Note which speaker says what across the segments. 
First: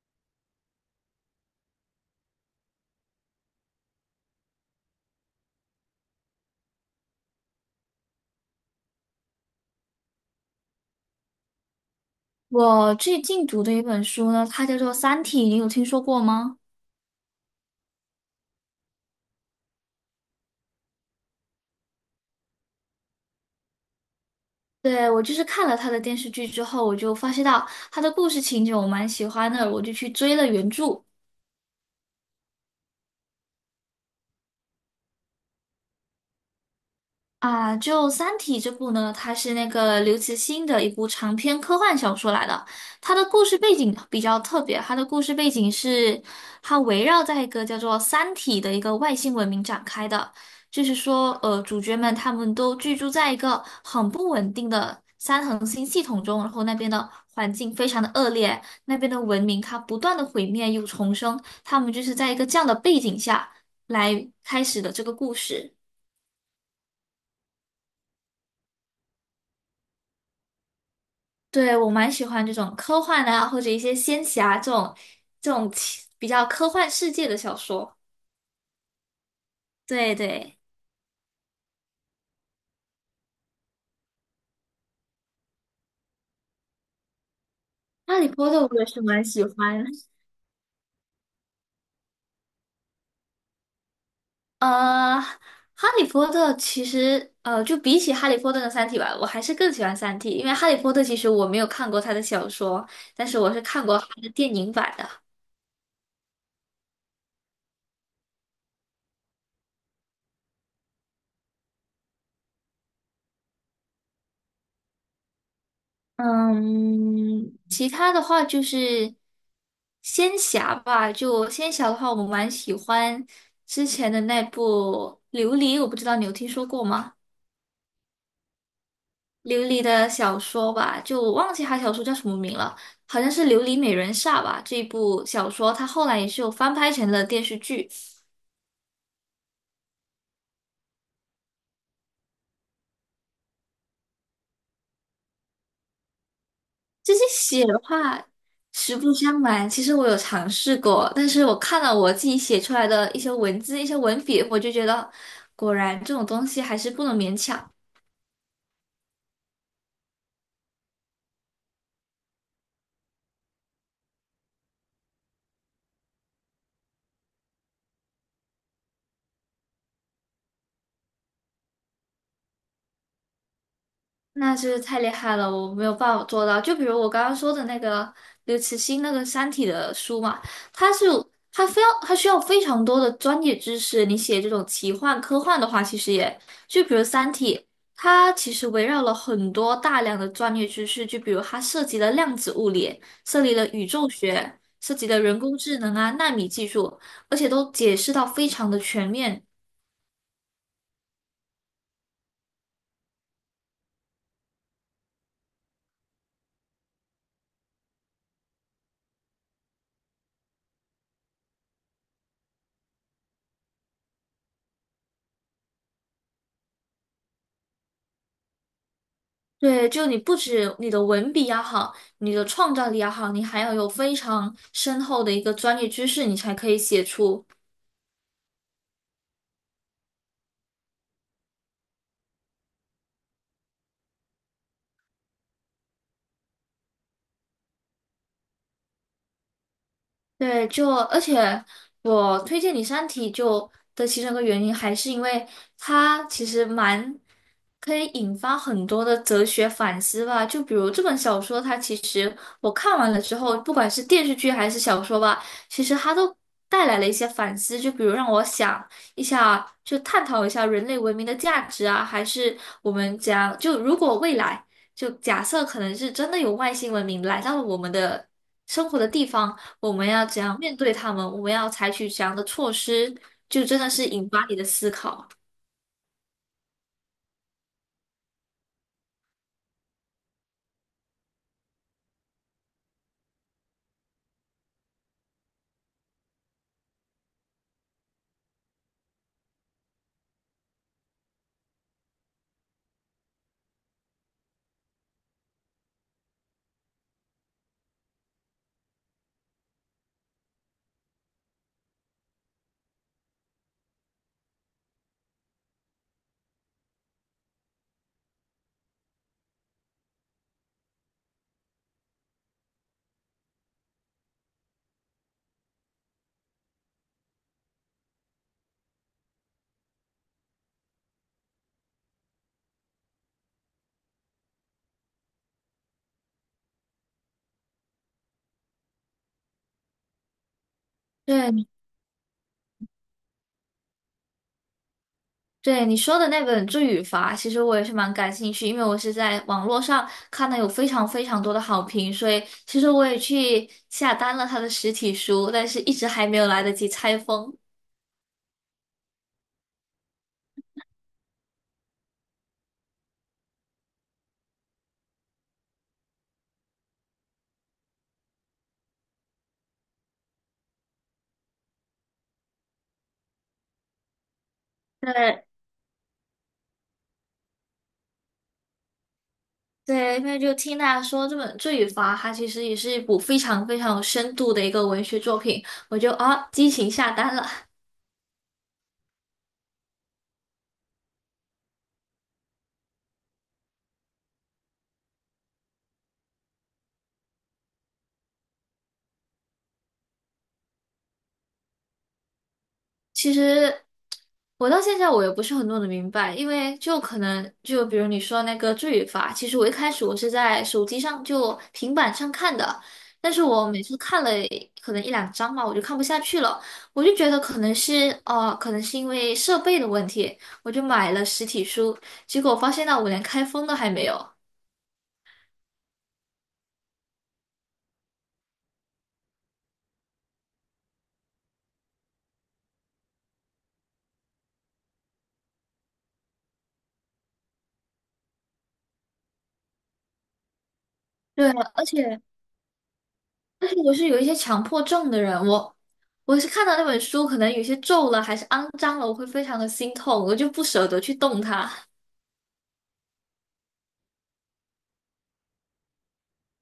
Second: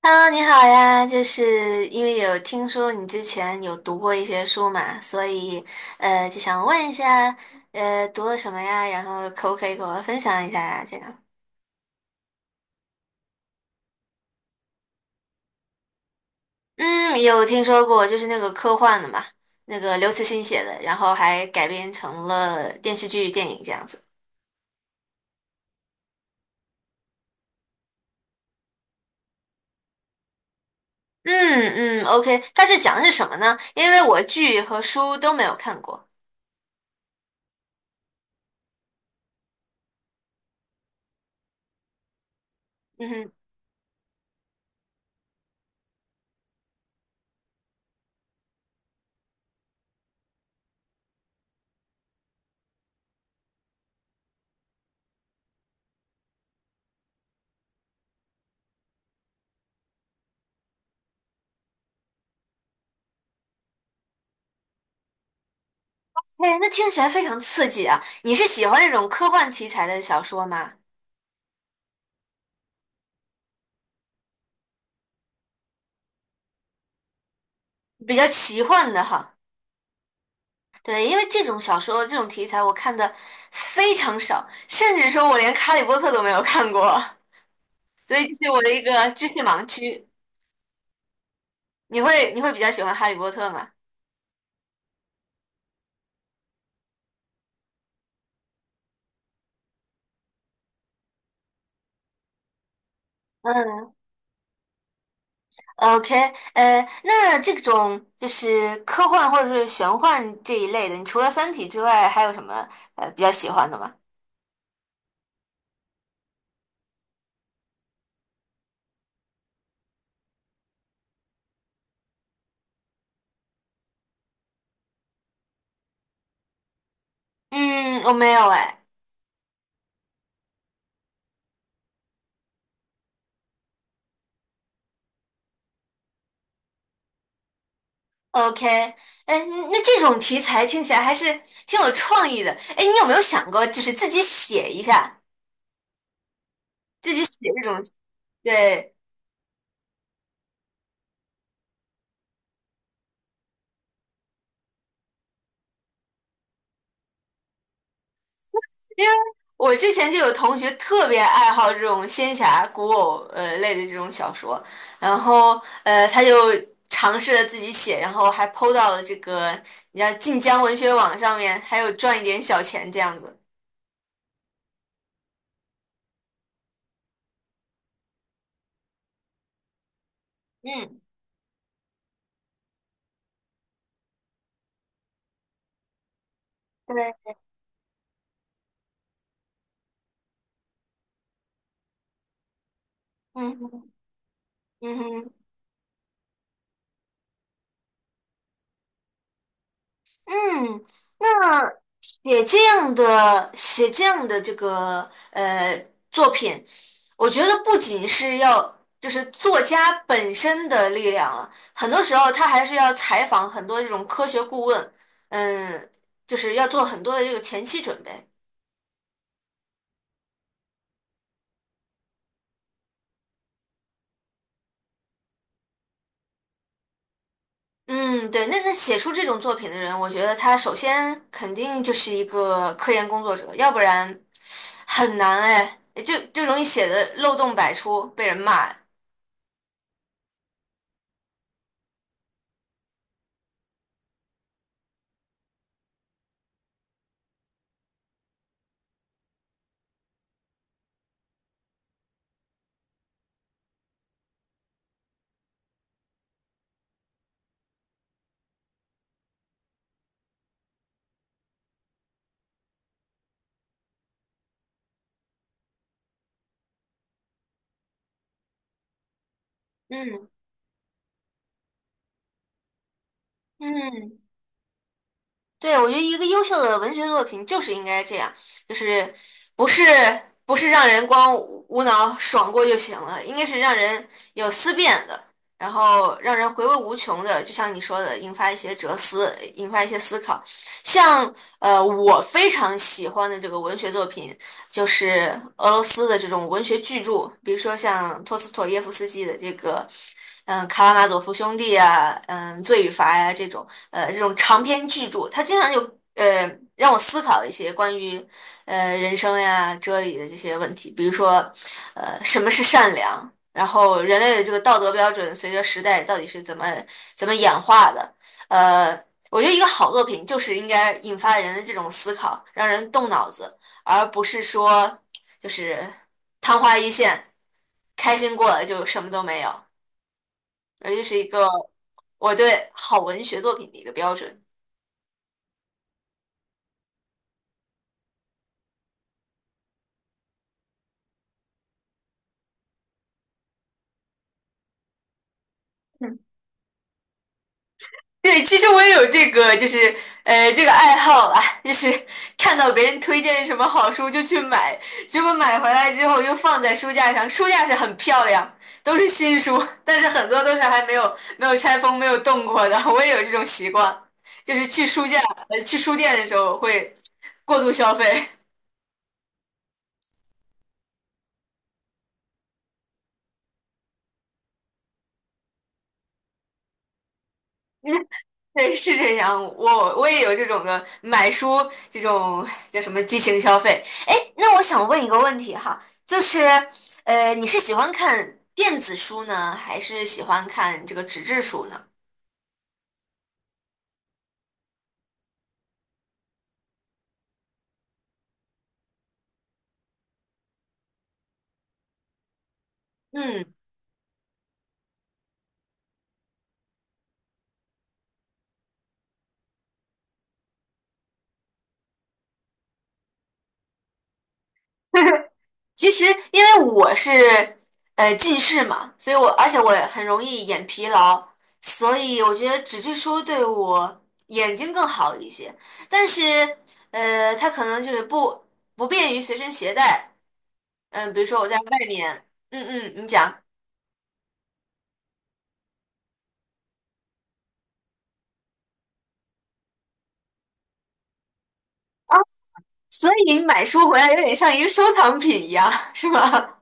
Speaker 1: Hello，你好呀，就是因为有听说你之前有读过一些书嘛，所以就想问一下，读了什么呀？然后可不可以给我分享一下呀？这样，
Speaker 2: 我最近读的一本书呢，它叫做《三体》，你有听说过吗？
Speaker 1: 嗯，有听说过，就是那个科幻的嘛，那个刘慈欣写的，然后还改编成了电视剧、电影这样子。
Speaker 2: 对，我就是看了它的电视剧之后，我就发现到它的故事情节我蛮喜欢的，我就去追了原著。
Speaker 1: 嗯嗯，OK，它是讲的是什么呢？因为我剧和书都没有看过。
Speaker 2: 啊，就《三体》这部呢，它是那个刘慈欣的一部长篇科幻小说来的。
Speaker 1: 嗯
Speaker 2: 它的
Speaker 1: 哼。
Speaker 2: 故事背景比较特别，它的故事背景是它围绕在一个叫做"三体"的一个外星文明展开的。就是说，主角们他们都居住在一个很不稳定的三恒星系统中，然后那边的环境非常的恶劣，那边的文明它不断的毁灭又重生，他们就是在一个这样的背景下来开始的这个故事。
Speaker 1: 哎，那听起来非常刺激啊！你是喜欢那种科幻题材的小说吗？
Speaker 2: 对，我蛮喜欢这种科幻啊，或者一些仙侠这种比较科幻世界的小说。
Speaker 1: 比较奇幻的哈，
Speaker 2: 对对，
Speaker 1: 对，因为这种小说这种题材我看的非常少，甚至说我连《哈利波特》都没有看过，所
Speaker 2: 《哈
Speaker 1: 以
Speaker 2: 利
Speaker 1: 这
Speaker 2: 波
Speaker 1: 是我
Speaker 2: 特》
Speaker 1: 的
Speaker 2: 我
Speaker 1: 一
Speaker 2: 也是
Speaker 1: 个
Speaker 2: 蛮
Speaker 1: 知识
Speaker 2: 喜
Speaker 1: 盲
Speaker 2: 欢。
Speaker 1: 区。你会比较喜欢《哈利波特》吗？
Speaker 2: 呃，《哈利波特》其实就比起《哈利波特》的《三体》吧，我还是更喜欢《三体》，因为《哈利波特》其实我没有看过他的小说，但是我是看
Speaker 1: 嗯
Speaker 2: 过他的电影版的。
Speaker 1: ，OK，呃，那这种就是科幻或者是玄幻这一类的，你除了《三体》之外，还有什么比较喜欢的吗？
Speaker 2: 嗯，其他的话就是仙侠吧。就仙侠的话，我蛮喜欢之前的那部《琉璃》，我不知道你有听说过吗？
Speaker 1: 嗯，我没有哎。
Speaker 2: 琉璃的小说吧，就我忘记它小说叫什么名了，好像是《琉璃美人煞》吧。这一部小说它后来也是有翻拍成了电视剧，
Speaker 1: OK，哎，那这种题材听起来还是挺有创意的。哎，你有没有想过，就是自己写一下？
Speaker 2: 这
Speaker 1: 自
Speaker 2: 些
Speaker 1: 己写这
Speaker 2: 写的
Speaker 1: 种，
Speaker 2: 话，
Speaker 1: 对，
Speaker 2: 实不相瞒，其实我有尝试过，但是我看了我自己写出来的一些文字、一些文笔，我就觉得，果然这种东西还是不能勉强。
Speaker 1: 因为我之前就有同学特别爱好这种仙侠、古偶类的这种小说，然后他就尝试着自己写，然后还 PO 到了这个你像晋江文学网上面，还有赚一点小钱这样子。
Speaker 2: 那真是太厉害了，我没有办法做到。就比如我刚刚说的那个刘慈欣那个《三体》的书嘛，他
Speaker 1: 嗯，
Speaker 2: 是他非要他需要非常多的专业知识。你写这种奇幻科幻的话，其实也就比如
Speaker 1: 对，
Speaker 2: 《三体》，它其实围绕了很多大量的专业知识，就比如它涉及了量子物理，涉及
Speaker 1: 嗯
Speaker 2: 了宇
Speaker 1: 哼
Speaker 2: 宙学，涉
Speaker 1: 嗯
Speaker 2: 及了
Speaker 1: 哼
Speaker 2: 人工智能啊、纳米技术，而且都解释到非常的全面。
Speaker 1: 嗯。写这样的这个作品，我觉得不仅是要就是作家本身的力量了，很多时候他还是要采访很多这种科学顾问，嗯，就是要做很多的这个前期准备。
Speaker 2: 对，就你不止你的文笔要好，你的创造力要好，你还要有非常深厚的一个专业知识，你才可以写出。
Speaker 1: 嗯，对，那写出这种作品的人，我觉得他首先肯定就是一个科研工作者，要不然很难哎，就容易写的漏洞百出，被人骂。
Speaker 2: 对，就而且我推荐你《三体》就的其中一个原因，还是因为它其实蛮可以引发很多的哲学反思吧。就比如这本小说，它其实我看完了之后，不管是电视剧还是小说吧，其实它都带来了一些反思。就比如让我想一下，就探讨一下人类文明的价值啊，还是我们讲就如果未来，就假设可能是真的有外星文明来到了我们的生活的地方。我们要
Speaker 1: 嗯
Speaker 2: 怎样面对他们？我们要采取怎样的措施？就真的是
Speaker 1: 嗯。
Speaker 2: 引发你的思考。
Speaker 1: 对，我觉得一个优秀的文学作品就是应该这样，就是不是不是让人光无脑爽过就行了，应该是让人有思辨的，然后让人回味无穷的，就像你说的，引发一些哲思，引发一些思考。像，我非常喜欢的这个文学作品，就是俄罗斯的这种文学巨著，比如说像托斯妥耶夫斯基的这个，嗯，《卡拉马佐夫兄弟》啊，嗯，《罪与罚》呀这种，这种长篇巨著，它经常就呃让我思考一些关于人生呀、哲理的这些问题，比如说，什么是善良？然后人类的这个道德标准随着时代到底是怎么演化的？呃，我觉得一个好作品就是应该引发人的这种思考，让人动脑子，而不是说就是昙花一现，开心过了就什么都没有。而这是一个
Speaker 2: 对
Speaker 1: 我对好文学作品的一个标准。
Speaker 2: 对，你说的那本《罪与罚》，其实我也是蛮感兴趣，因为我是在网络上看到有非常非常多的好评，所以其实我也去下单了他的实体书，但是一直还没有来得及拆封。
Speaker 1: 对，其实我也有这个，就是，这个爱好啊，就是看到别人推荐什么好书就去买，结果买回来之后又放在书架上，书架是很漂亮，都是新书，但是很多都是还没有没有拆封、没有动过的。我也有这种习惯，就是去书架，
Speaker 2: 对
Speaker 1: 去书店的时候会过度消费。
Speaker 2: 对，因为就听大家说这本《罪与罚》，它其实也是一部非常非常有深度的一个文学作品，我就啊激情下单了。
Speaker 1: 对，是这样，我也有这种的买书这种叫什么激情消费。哎，那我想问一个问题哈，就是，你是喜欢看电子书呢，还是喜欢看这个纸质书呢？
Speaker 2: 其实我到现在我也不是很弄得明白，因为就可能就比如你说那个罪与罚，其实我一开始我是在手机上就平板上看的，但是
Speaker 1: 嗯，
Speaker 2: 我每次看了可能一两章嘛，我就看不下去了，我就觉得可能是因为设备的问题，我就买了实体书，结果发现到我连开封都还没有。
Speaker 1: 其实因为我是近视嘛，所以我而且我也很容易眼疲劳，所以我觉得纸质书对我眼睛更好一些。但是，它可能就是不便于随身携带。嗯，比如说我
Speaker 2: 对，
Speaker 1: 在外
Speaker 2: 而且。
Speaker 1: 面，嗯嗯，你讲
Speaker 2: 但是我是有一些强迫症的人，我是看到那本书，可能有些皱了还是肮脏了，我会非常的心痛，我就不舍得去动它。
Speaker 1: 啊，所以买书回来有点像一个收藏品一样，是吗？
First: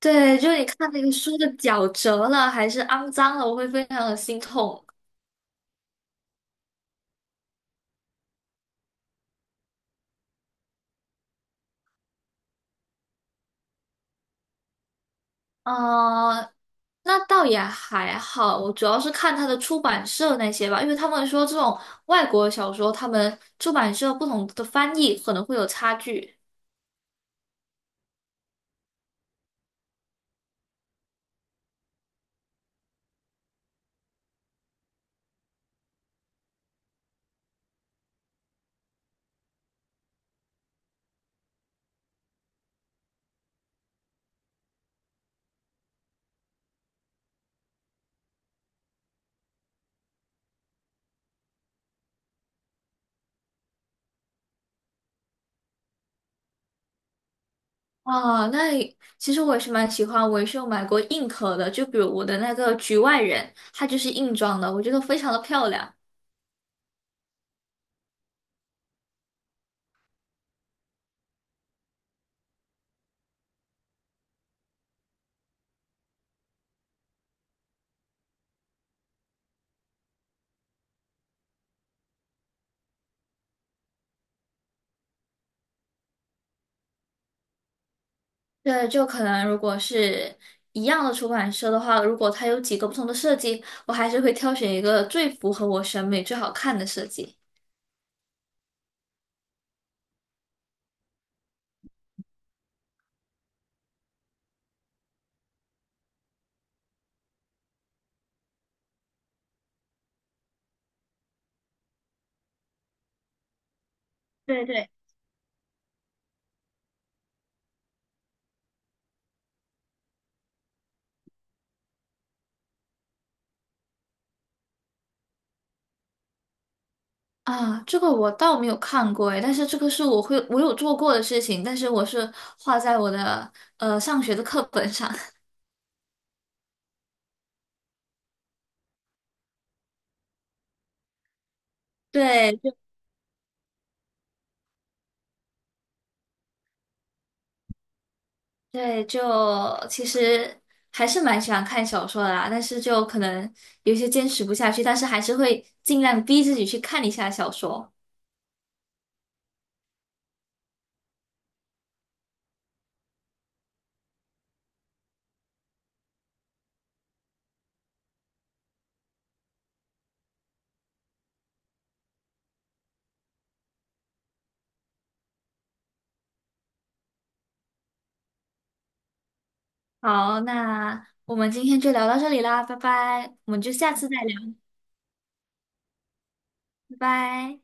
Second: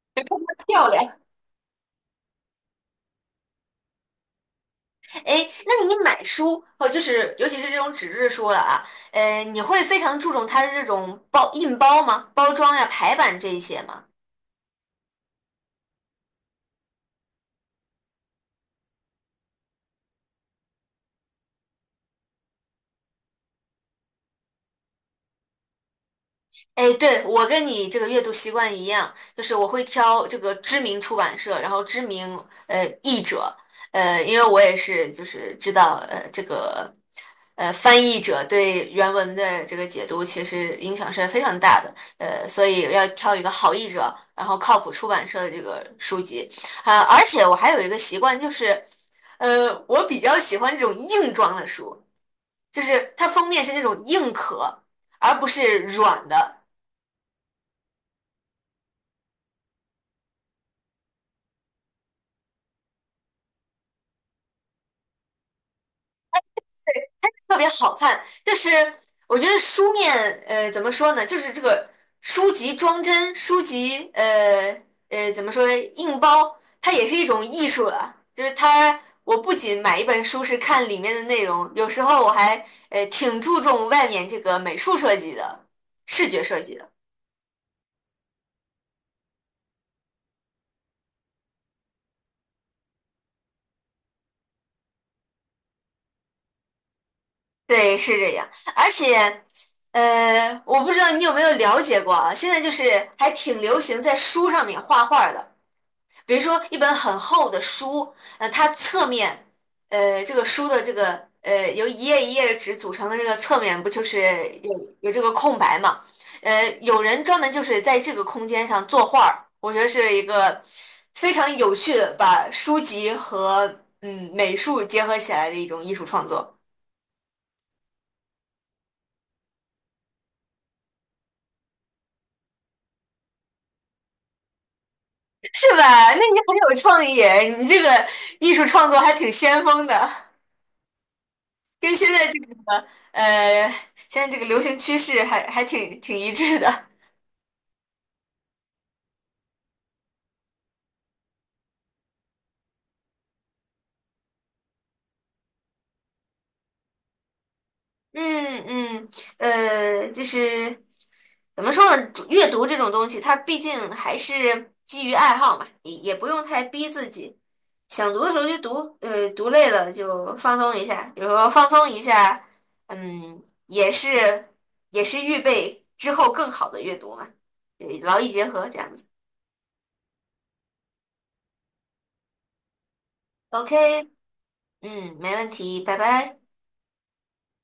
Speaker 2: 对，就是你 看
Speaker 1: 漂
Speaker 2: 那个
Speaker 1: 亮。
Speaker 2: 书的角折了还是肮脏了，我会非常的心痛。
Speaker 1: 哎，那你买书哦，就是尤其是这种纸质书了啊，你会非常注重它的这种包吗？包装呀、排版这一些吗？
Speaker 2: 呃，那倒也还好，我主要是看它的出版社那些吧，因为他们说这种外国小说，他们出版社不同的翻译可能会有差距。
Speaker 1: 哎，对，我跟你这个阅读习惯一样，就是我会挑这个知名出版社，然后知名译者，因为我也是就是知道这个翻译者对原文的这个解读其实影响是非常大的，所以要挑一个好译者，然后靠谱出版社的这个书籍，啊、而且我还有一个习惯就是，我比较喜欢这种硬装的书，就是它封面是那种硬壳。而不是软的，
Speaker 2: 啊，那里其实我也是蛮喜欢，我也是有买过硬壳的，就比如我的那个局外人，它就是硬装的，我觉得非常的漂亮。
Speaker 1: 特别好看，就是我觉得书面，怎么说呢，就是这个书籍装帧，书籍，怎么说，硬包，它也是一种艺术了。就是它，我不仅买一本书是看里面的内容，有时候我还，挺注重外面这个美术设计的，视觉设计的。
Speaker 2: 对，就可能如果是一样的出版社的话，如果它有几个不同的设计，我还是会挑选一个最符合我审美、最好看的设计。
Speaker 1: 对，是这样，而且。我不知道你有没有了解过啊？现在就是还挺流行在书上面画画的。比如说一本很厚的书，它侧面，这个书的这个由一页一页的纸组成的这个侧面，不就是
Speaker 2: 对
Speaker 1: 有
Speaker 2: 对。
Speaker 1: 有这个空白嘛？有人专门就是在这个空间上作画儿，我觉得是一个非常有趣的把书籍和嗯美术结合起来的一种艺术创作，
Speaker 2: 啊，这个我倒没有看过诶，但是这个是我有做过的事情，但是我是画在我的上学的课本上。
Speaker 1: 是吧？那你很有创意，你这个艺术创作还挺先锋的。跟现在这
Speaker 2: 对，
Speaker 1: 个呃，现在这个流行趋势还挺一致的。
Speaker 2: 对，就其实还是蛮喜欢看小说的啦，但是就可能有些坚持不下去，但是还是会尽量逼自己去看一下小说。
Speaker 1: 嗯嗯，就是怎么说呢？阅读这种东西，它毕竟还是基于爱好嘛，也不用太逼自己。想读的时候就读，读累了就放松一下。比如说放松一下，嗯，也是预备之后更好的阅读嘛，劳逸结合这样子。
Speaker 2: 好，那我们今天就聊到这里啦，拜拜，我们就下次
Speaker 1: OK，
Speaker 2: 再聊，
Speaker 1: 嗯，没问题，拜拜。
Speaker 2: 拜拜。